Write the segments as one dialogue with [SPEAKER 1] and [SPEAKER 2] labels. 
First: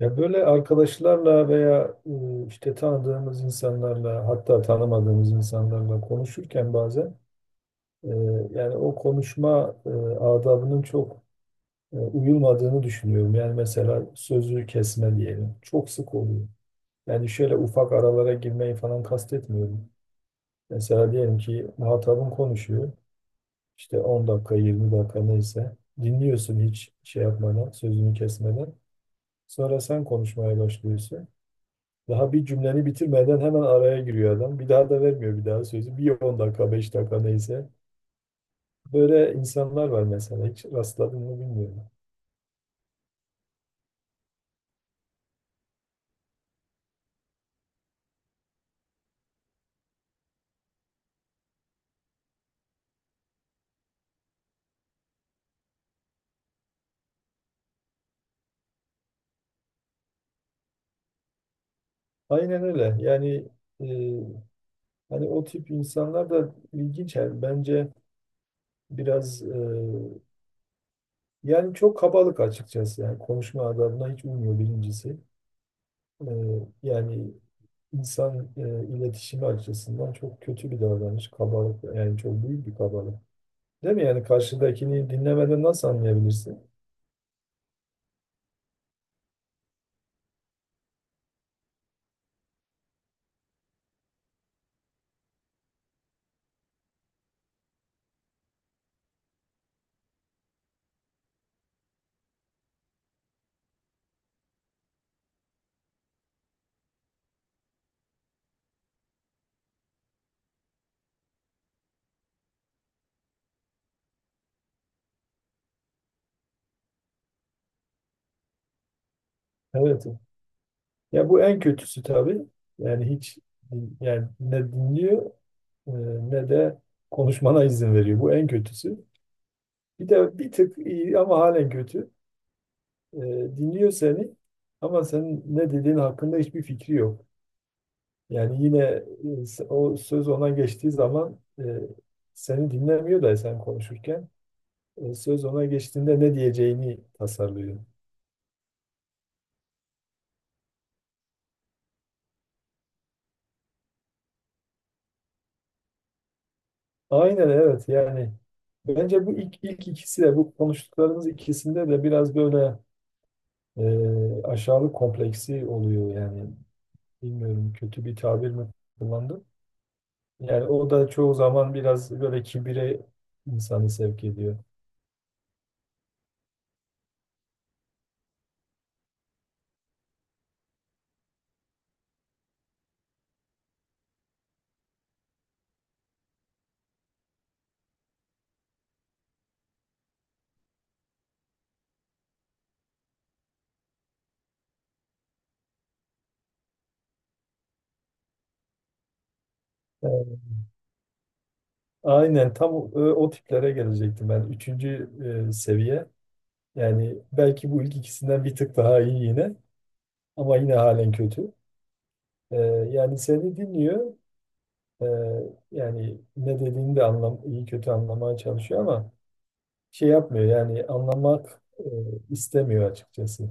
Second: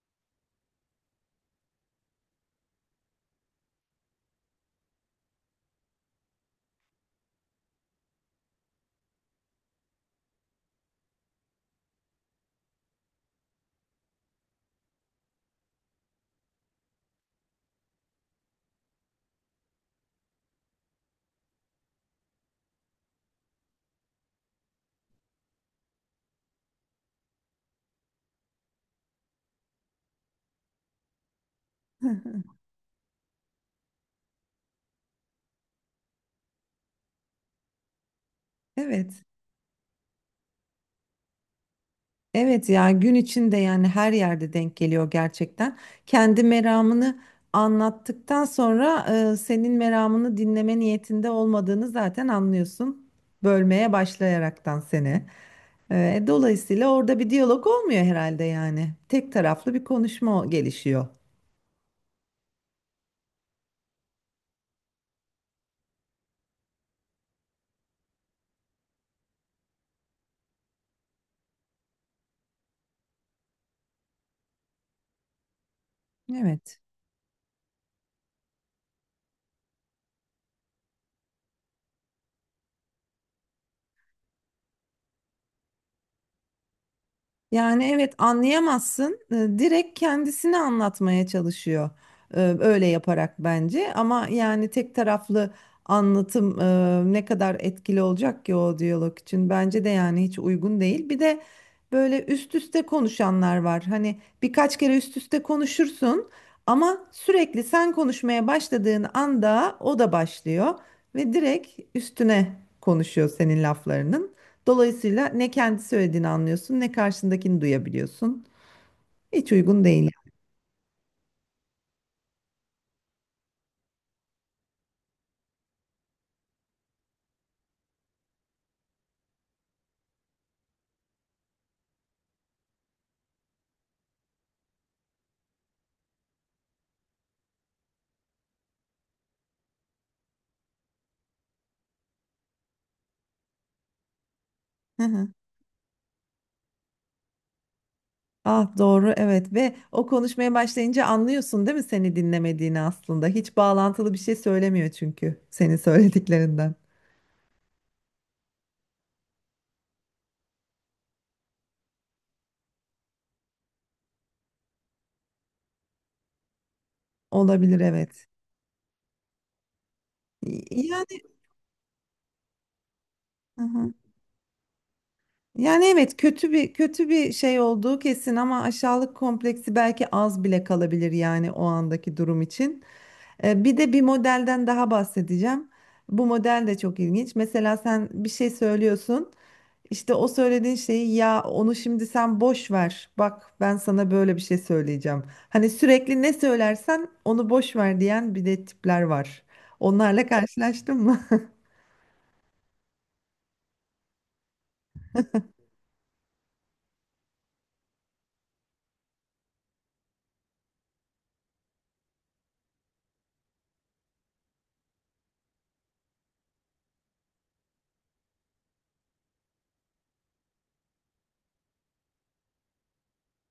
[SPEAKER 1] Ya böyle arkadaşlarla veya işte tanıdığımız insanlarla hatta tanımadığımız insanlarla konuşurken bazen e, yani o konuşma adabının çok uyulmadığını düşünüyorum. Yani mesela sözü kesme diyelim. Çok sık oluyor. Yani şöyle ufak aralara girmeyi falan kastetmiyorum. Mesela diyelim ki muhatabın konuşuyor. İşte 10 dakika 20 dakika neyse dinliyorsun hiç şey yapmadan sözünü kesmeden. Sonra sen konuşmaya başlıyorsun. Daha bir cümleni bitirmeden hemen araya giriyor adam. Bir daha da vermiyor bir daha sözü. Bir 10 dakika, 5 dakika neyse.
[SPEAKER 2] Evet.
[SPEAKER 1] Böyle insanlar var mesela. Hiç rastladın mı bilmiyorum.
[SPEAKER 2] Evet ya, gün içinde yani her yerde denk geliyor gerçekten. Kendi meramını anlattıktan sonra senin meramını dinleme niyetinde olmadığını zaten anlıyorsun. Bölmeye başlayaraktan seni. Dolayısıyla orada bir diyalog olmuyor herhalde yani. Tek taraflı bir konuşma gelişiyor.
[SPEAKER 1] Aynen öyle. Yani e, hani o tip insanlar da ilginç. Yani bence biraz yani çok kabalık açıkçası. Yani konuşma adabına hiç uymuyor birincisi. E,
[SPEAKER 2] Evet.
[SPEAKER 1] yani insan iletişimi açısından çok kötü bir davranış. Kabalık yani çok büyük bir kabalık. Değil mi? Yani karşıdakini dinlemeden nasıl anlayabilirsin?
[SPEAKER 2] Yani evet, anlayamazsın. Direkt kendisini anlatmaya çalışıyor. Öyle yaparak bence. Ama yani tek taraflı anlatım ne kadar etkili olacak ki o diyalog için. Bence de yani hiç uygun değil. Bir de böyle üst üste konuşanlar var. Hani birkaç kere üst üste konuşursun ama sürekli sen konuşmaya başladığın anda o da başlıyor ve direkt üstüne konuşuyor senin laflarının. Dolayısıyla ne kendi söylediğini anlıyorsun ne karşındakini duyabiliyorsun. Hiç uygun
[SPEAKER 1] Evet.
[SPEAKER 2] değil.
[SPEAKER 1] Ya bu en kötüsü tabii. Yani hiç yani ne dinliyor e, ne de konuşmana izin veriyor. Bu en kötüsü. Bir de bir tık iyi ama halen kötü. E, dinliyor seni ama senin ne dediğin hakkında hiçbir fikri yok. Yani yine o söz ona geçtiği zaman, seni dinlemiyor da sen konuşurken
[SPEAKER 2] Hı hı.
[SPEAKER 1] söz ona geçtiğinde ne diyeceğini tasarlıyor.
[SPEAKER 2] Ah, doğru, evet. Ve o konuşmaya başlayınca anlıyorsun değil mi seni dinlemediğini aslında. Hiç bağlantılı bir şey söylemiyor çünkü senin söylediklerinden.
[SPEAKER 1] Aynen evet. Yani bence bu ilk ikisi de, bu konuştuklarımız ikisinde de biraz böyle aşağılık kompleksi oluyor yani. Bilmiyorum,
[SPEAKER 2] Olabilir,
[SPEAKER 1] kötü bir
[SPEAKER 2] evet.
[SPEAKER 1] tabir mi kullandım. Yani o da
[SPEAKER 2] Yani
[SPEAKER 1] çoğu zaman biraz böyle kibire
[SPEAKER 2] hı
[SPEAKER 1] insanı
[SPEAKER 2] hı.
[SPEAKER 1] sevk ediyor.
[SPEAKER 2] Yani evet, kötü bir şey olduğu kesin ama aşağılık kompleksi belki az bile kalabilir yani o andaki durum için. Bir de bir modelden daha bahsedeceğim. Bu model de çok ilginç. Mesela sen bir şey söylüyorsun. İşte o söylediğin şeyi, ya onu şimdi sen boş ver. Bak, ben sana böyle bir şey söyleyeceğim. Hani sürekli ne söylersen onu boş ver diyen bir de tipler var. Onlarla
[SPEAKER 1] Evet.
[SPEAKER 2] karşılaştın mı?
[SPEAKER 1] Aynen tam o, o tiplere gelecektim ben. Üçüncü seviye yani, belki bu ilk ikisinden bir tık daha iyi yine ama yine halen kötü. E, yani seni dinliyor. Ee, yani ne dediğini de anlam iyi kötü anlamaya çalışıyor ama şey yapmıyor yani anlamak, istemiyor açıkçası.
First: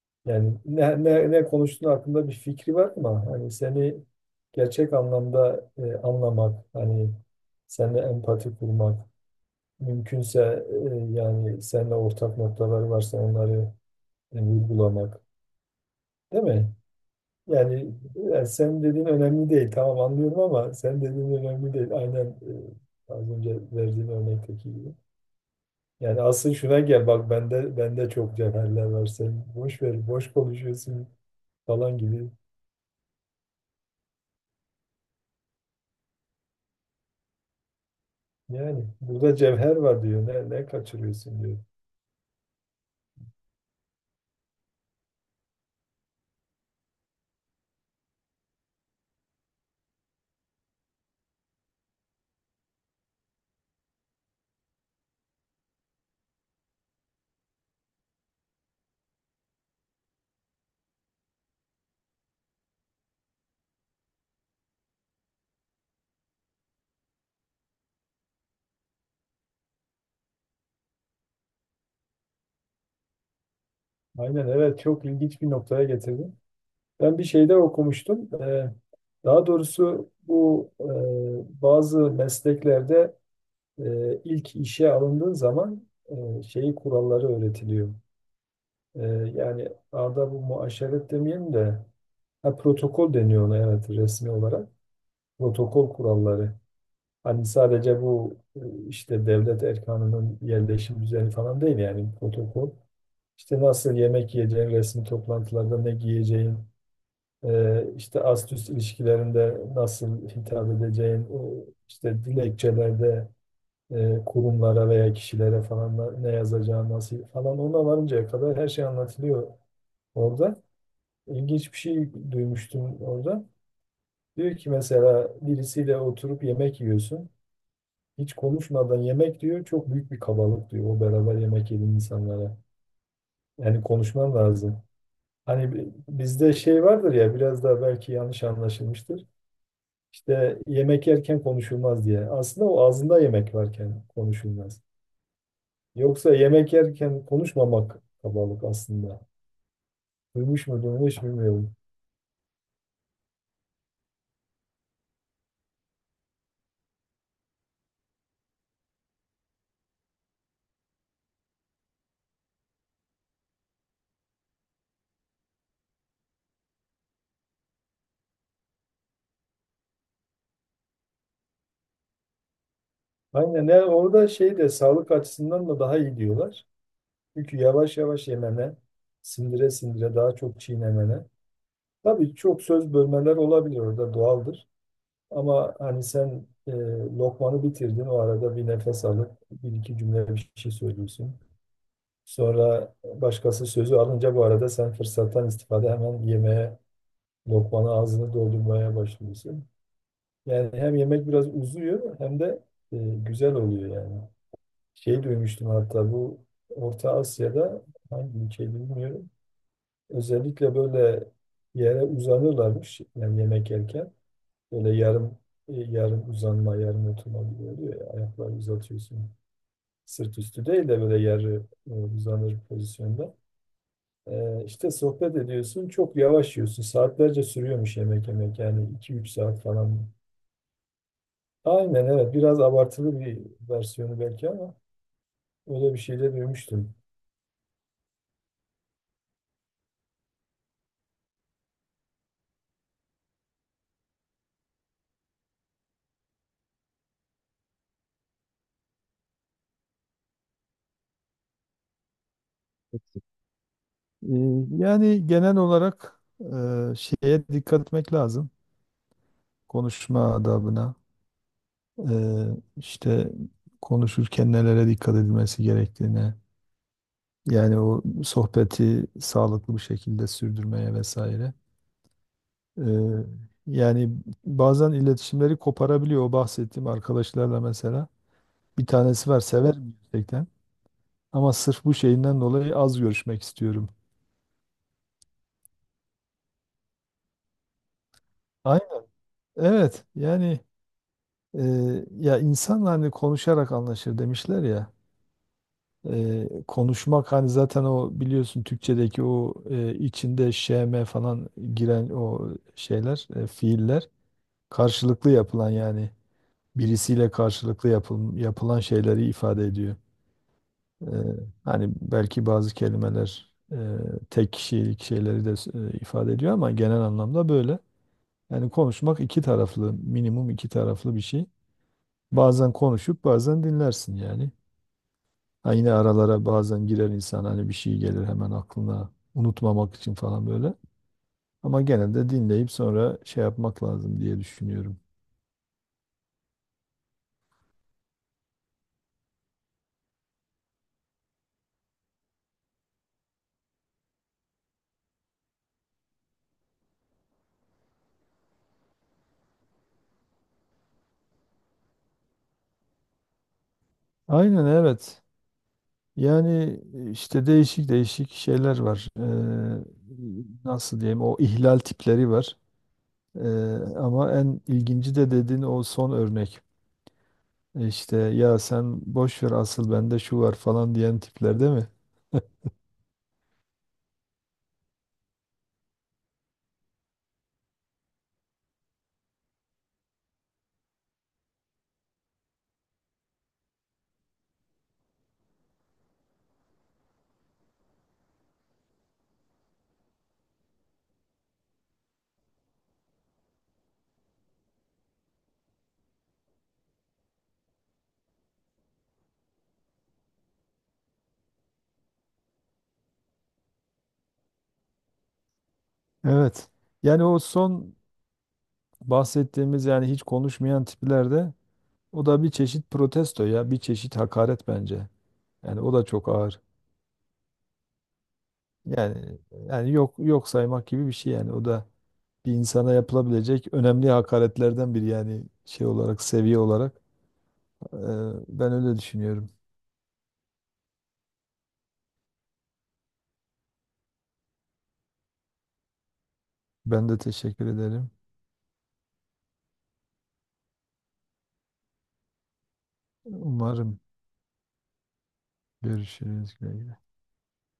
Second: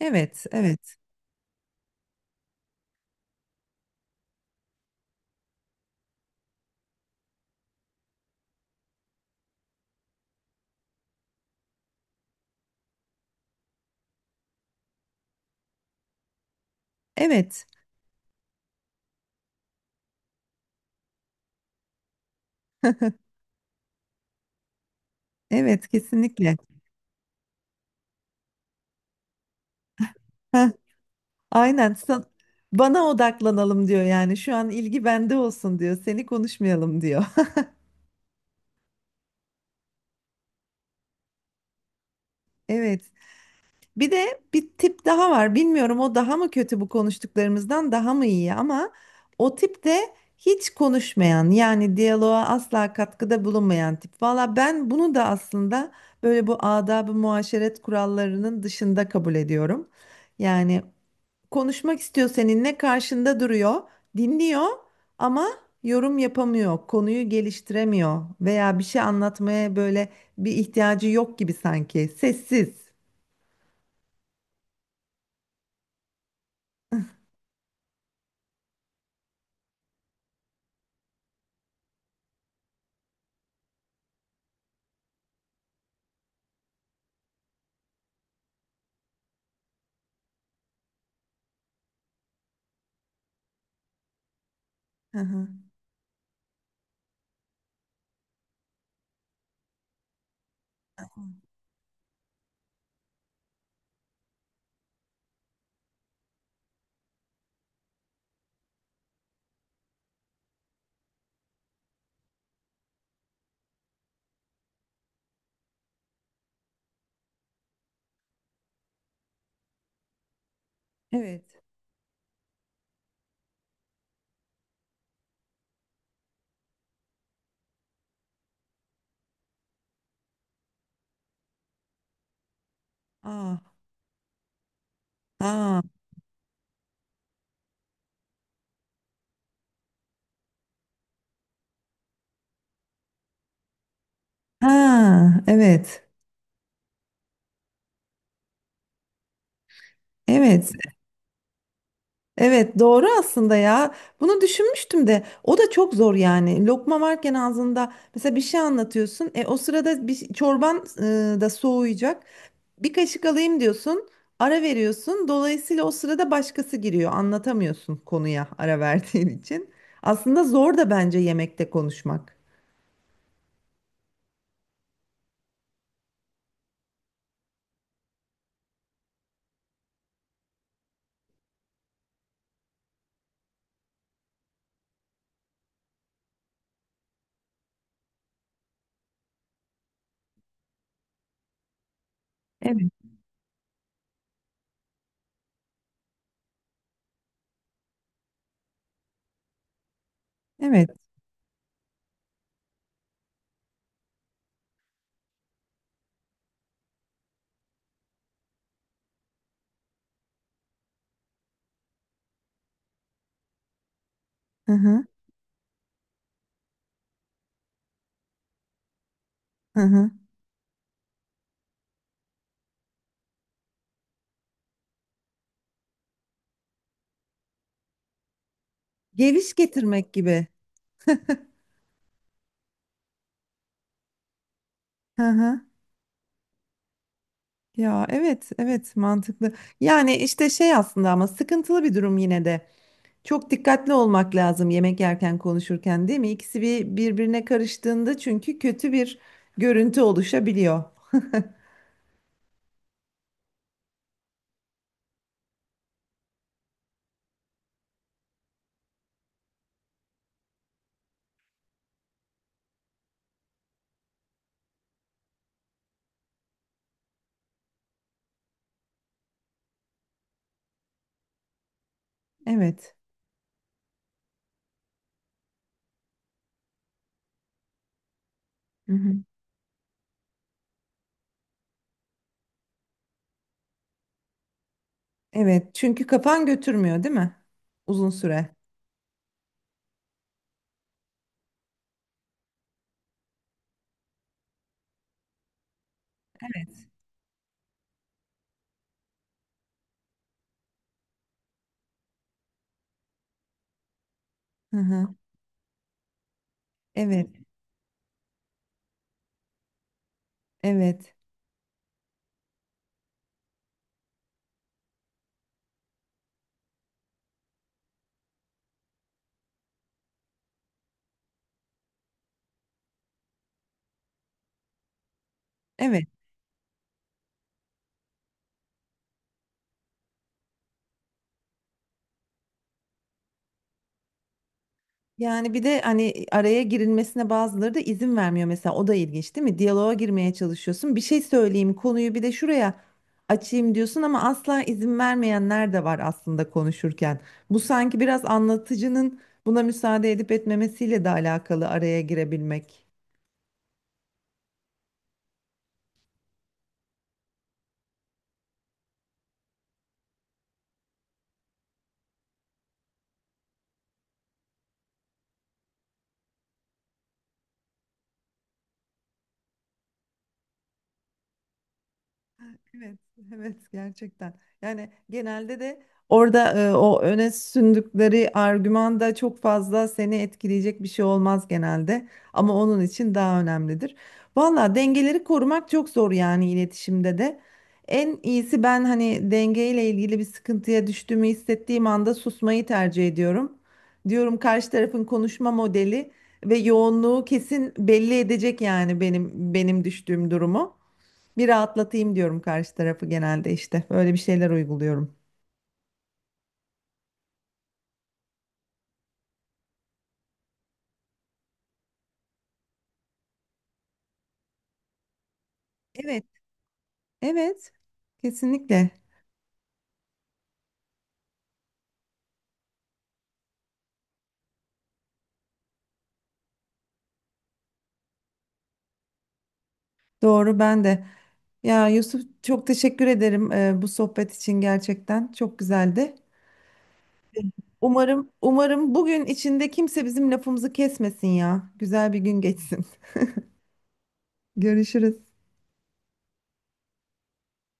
[SPEAKER 2] Evet,
[SPEAKER 1] Yani
[SPEAKER 2] evet.
[SPEAKER 1] ne konuştuğun hakkında bir fikri var ama hani seni gerçek anlamda anlamak, hani seninle empati kurmak, mümkünse yani seninle ortak noktaları varsa onları vurgulamak, değil mi?
[SPEAKER 2] Evet.
[SPEAKER 1] Yani, yani senin dediğin önemli değil. Tamam, anlıyorum ama senin dediğin önemli değil. Aynen az önce verdiğin örnekteki gibi.
[SPEAKER 2] Evet,
[SPEAKER 1] Yani asıl
[SPEAKER 2] kesinlikle.
[SPEAKER 1] şuna gel, bak bende çok cevherler var, sen boş ver, boş
[SPEAKER 2] Heh,
[SPEAKER 1] konuşuyorsun
[SPEAKER 2] aynen.
[SPEAKER 1] falan gibi.
[SPEAKER 2] Bana odaklanalım diyor yani. Şu an ilgi bende olsun diyor. Seni konuşmayalım diyor.
[SPEAKER 1] Yani burada cevher var diyor. Ne kaçırıyorsun diyor.
[SPEAKER 2] Evet. Bir de bir tip daha var. Bilmiyorum o daha mı kötü bu konuştuklarımızdan daha mı iyi, ama o tip de hiç konuşmayan, yani diyaloğa asla katkıda bulunmayan tip. Valla ben bunu da aslında böyle bu adab-ı muaşeret kurallarının dışında kabul ediyorum. Yani konuşmak istiyor seninle, karşında duruyor, dinliyor ama yorum yapamıyor, konuyu geliştiremiyor veya bir şey anlatmaya böyle bir ihtiyacı yok gibi sanki. Sessiz.
[SPEAKER 1] Aynen evet, çok ilginç bir noktaya getirdin. Ben bir şeyde okumuştum. Daha doğrusu bu, bazı mesleklerde ilk işe alındığın zaman şeyi kuralları öğretiliyor. E, yani arada bu muaşeret demeyelim de, ha, protokol deniyor ona, evet, resmi olarak.
[SPEAKER 2] Hı hı.
[SPEAKER 1] Protokol kuralları. Hani sadece bu, işte devlet erkanının yerleşim düzeni falan değil yani protokol. İşte nasıl yemek yiyeceğin, resmi toplantılarda ne giyeceğin, işte ast üst ilişkilerinde nasıl hitap edeceğin, o işte dilekçelerde kurumlara veya kişilere falan da ne yazacağı nasıl falan, ona varıncaya kadar her şey anlatılıyor orada.
[SPEAKER 2] Evet.
[SPEAKER 1] İlginç bir şey duymuştum orada. Diyor ki mesela birisiyle oturup yemek yiyorsun. Hiç konuşmadan yemek diyor çok büyük bir kabalık diyor o beraber yemek yediğin insanlara.
[SPEAKER 2] Ah,
[SPEAKER 1] Yani konuşman lazım. Hani
[SPEAKER 2] ah,
[SPEAKER 1] bizde şey vardır ya, biraz daha belki yanlış anlaşılmıştır. İşte yemek yerken konuşulmaz diye. Aslında o, ağzında yemek varken konuşulmaz.
[SPEAKER 2] ha, evet.
[SPEAKER 1] Yoksa yemek yerken konuşmamak kabalık aslında. Duymuş
[SPEAKER 2] Evet.
[SPEAKER 1] mu bunu hiç bilmiyorum.
[SPEAKER 2] Evet, doğru aslında ya. Bunu düşünmüştüm de o da çok zor yani. Lokma varken ağzında mesela bir şey anlatıyorsun. E, o sırada bir çorban da soğuyacak. Bir kaşık alayım diyorsun. Ara veriyorsun. Dolayısıyla o sırada başkası giriyor. Anlatamıyorsun konuya ara verdiğin için. Aslında zor da bence yemekte konuşmak.
[SPEAKER 1] Aynen, yani orada şey de, sağlık açısından da daha iyi diyorlar. Çünkü yavaş yavaş yemene, sindire sindire daha çok çiğnemene. Tabii çok söz bölmeler olabilir orada, doğaldır. Ama hani sen lokmanı bitirdin, o arada bir nefes alıp bir iki cümle bir şey söylüyorsun.
[SPEAKER 2] Evet.
[SPEAKER 1] Sonra başkası sözü alınca, bu arada sen fırsattan istifade hemen yemeğe, lokmanı ağzını doldurmaya başlıyorsun. Yani
[SPEAKER 2] Evet.
[SPEAKER 1] hem yemek biraz uzuyor hem de e, güzel oluyor yani. Şey duymuştum hatta, bu Orta Asya'da, hangi ülkeyi bilmiyorum. Özellikle böyle yere uzanırlarmış yani yemek yerken.
[SPEAKER 2] Hı
[SPEAKER 1] Böyle
[SPEAKER 2] hı.
[SPEAKER 1] yarım, yarım uzanma, yarım oturma gibi oluyor ya. Ayakları uzatıyorsun.
[SPEAKER 2] Hı hı.
[SPEAKER 1] Sırt üstü değil de böyle yarı, uzanır pozisyonda. İşte sohbet ediyorsun. Çok yavaş yiyorsun. Saatlerce sürüyormuş yemek yemek. Yani iki üç
[SPEAKER 2] Geviş
[SPEAKER 1] saat falan.
[SPEAKER 2] getirmek gibi.
[SPEAKER 1] Aynen evet. Biraz abartılı bir versiyonu belki ama
[SPEAKER 2] Hı hı.
[SPEAKER 1] öyle bir şey de duymuştum.
[SPEAKER 2] Ya evet, evet, mantıklı. Yani işte şey aslında ama sıkıntılı bir durum yine de. Çok dikkatli olmak lazım yemek yerken konuşurken, değil mi? İkisi bir birbirine karıştığında çünkü kötü bir görüntü oluşabiliyor.
[SPEAKER 1] Yani genel olarak şeye dikkat etmek lazım. Konuşma adabına, e, işte konuşurken nelere dikkat edilmesi gerektiğine, yani o sohbeti sağlıklı bir şekilde sürdürmeye vesaire. E,
[SPEAKER 2] Evet.
[SPEAKER 1] yani bazen iletişimleri koparabiliyor. O bahsettiğim arkadaşlarla mesela, bir
[SPEAKER 2] Hı hı.
[SPEAKER 1] tanesi var, sever gerçekten ama sırf bu şeyinden dolayı az görüşmek istiyorum.
[SPEAKER 2] Evet. Çünkü kafan götürmüyor değil mi? Uzun süre.
[SPEAKER 1] Aynen. Evet. Yani e, ya insan hani konuşarak anlaşır demişler ya.
[SPEAKER 2] Evet.
[SPEAKER 1] Konuşmak, hani zaten o biliyorsun Türkçedeki o, içinde şeme falan giren o şeyler, fiiller
[SPEAKER 2] Hı hı.
[SPEAKER 1] karşılıklı yapılan yani,
[SPEAKER 2] Evet.
[SPEAKER 1] birisiyle karşılıklı yapılan şeyleri ifade ediyor. E,
[SPEAKER 2] Evet.
[SPEAKER 1] hani belki bazı kelimeler tek kişilik şeyleri de ifade ediyor ama genel anlamda böyle. Yani konuşmak iki taraflı, minimum iki taraflı bir şey. Bazen konuşup bazen dinlersin yani. Ha, yine
[SPEAKER 2] Evet.
[SPEAKER 1] aralara bazen girer insan, hani bir şey gelir hemen aklına, unutmamak için falan böyle. Ama genelde dinleyip sonra şey yapmak lazım diye düşünüyorum.
[SPEAKER 2] Yani bir de hani araya girilmesine bazıları da izin vermiyor mesela, o da ilginç değil mi? Diyaloğa girmeye çalışıyorsun. Bir şey söyleyeyim, konuyu bir de şuraya açayım diyorsun ama asla izin vermeyenler de var aslında konuşurken. Bu sanki biraz anlatıcının buna müsaade edip etmemesiyle de alakalı araya girebilmek.
[SPEAKER 1] Aynen evet. Yani işte değişik değişik şeyler var. Nasıl diyeyim, o ihlal tipleri var. Ee, ama en ilginci de dediğin o son örnek. İşte ya sen boş ver, asıl bende şu var falan diyen tipler, değil mi?
[SPEAKER 2] Evet, evet, gerçekten. Yani genelde de orada o öne sündükleri argümanda çok fazla seni etkileyecek bir şey olmaz genelde. Ama onun için daha önemlidir. Valla dengeleri korumak çok zor yani iletişimde de. En iyisi, ben hani dengeyle ilgili bir sıkıntıya düştüğümü hissettiğim anda susmayı tercih ediyorum. Diyorum karşı tarafın konuşma modeli ve yoğunluğu kesin belli edecek yani benim düştüğüm durumu. Bir rahatlatayım diyorum karşı tarafı genelde, işte. Böyle bir şeyler uyguluyorum.
[SPEAKER 1] Evet. Yani o son bahsettiğimiz, yani hiç konuşmayan tiplerde, o da bir çeşit protesto ya bir çeşit hakaret bence. Yani o da
[SPEAKER 2] Evet,
[SPEAKER 1] çok ağır.
[SPEAKER 2] evet. Kesinlikle.
[SPEAKER 1] Yani, yani yok yok saymak gibi bir şey, yani o da bir insana yapılabilecek önemli hakaretlerden biri yani, şey olarak, seviye olarak. Ee, ben öyle düşünüyorum.
[SPEAKER 2] Doğru, ben de. Ya Yusuf, çok teşekkür ederim bu sohbet için gerçekten. Çok güzeldi.
[SPEAKER 1] Ben de teşekkür ederim.
[SPEAKER 2] Umarım bugün içinde kimse bizim lafımızı kesmesin ya. Güzel bir gün geçsin.
[SPEAKER 1] Umarım
[SPEAKER 2] Görüşürüz.
[SPEAKER 1] görüşürüz. Güle güle.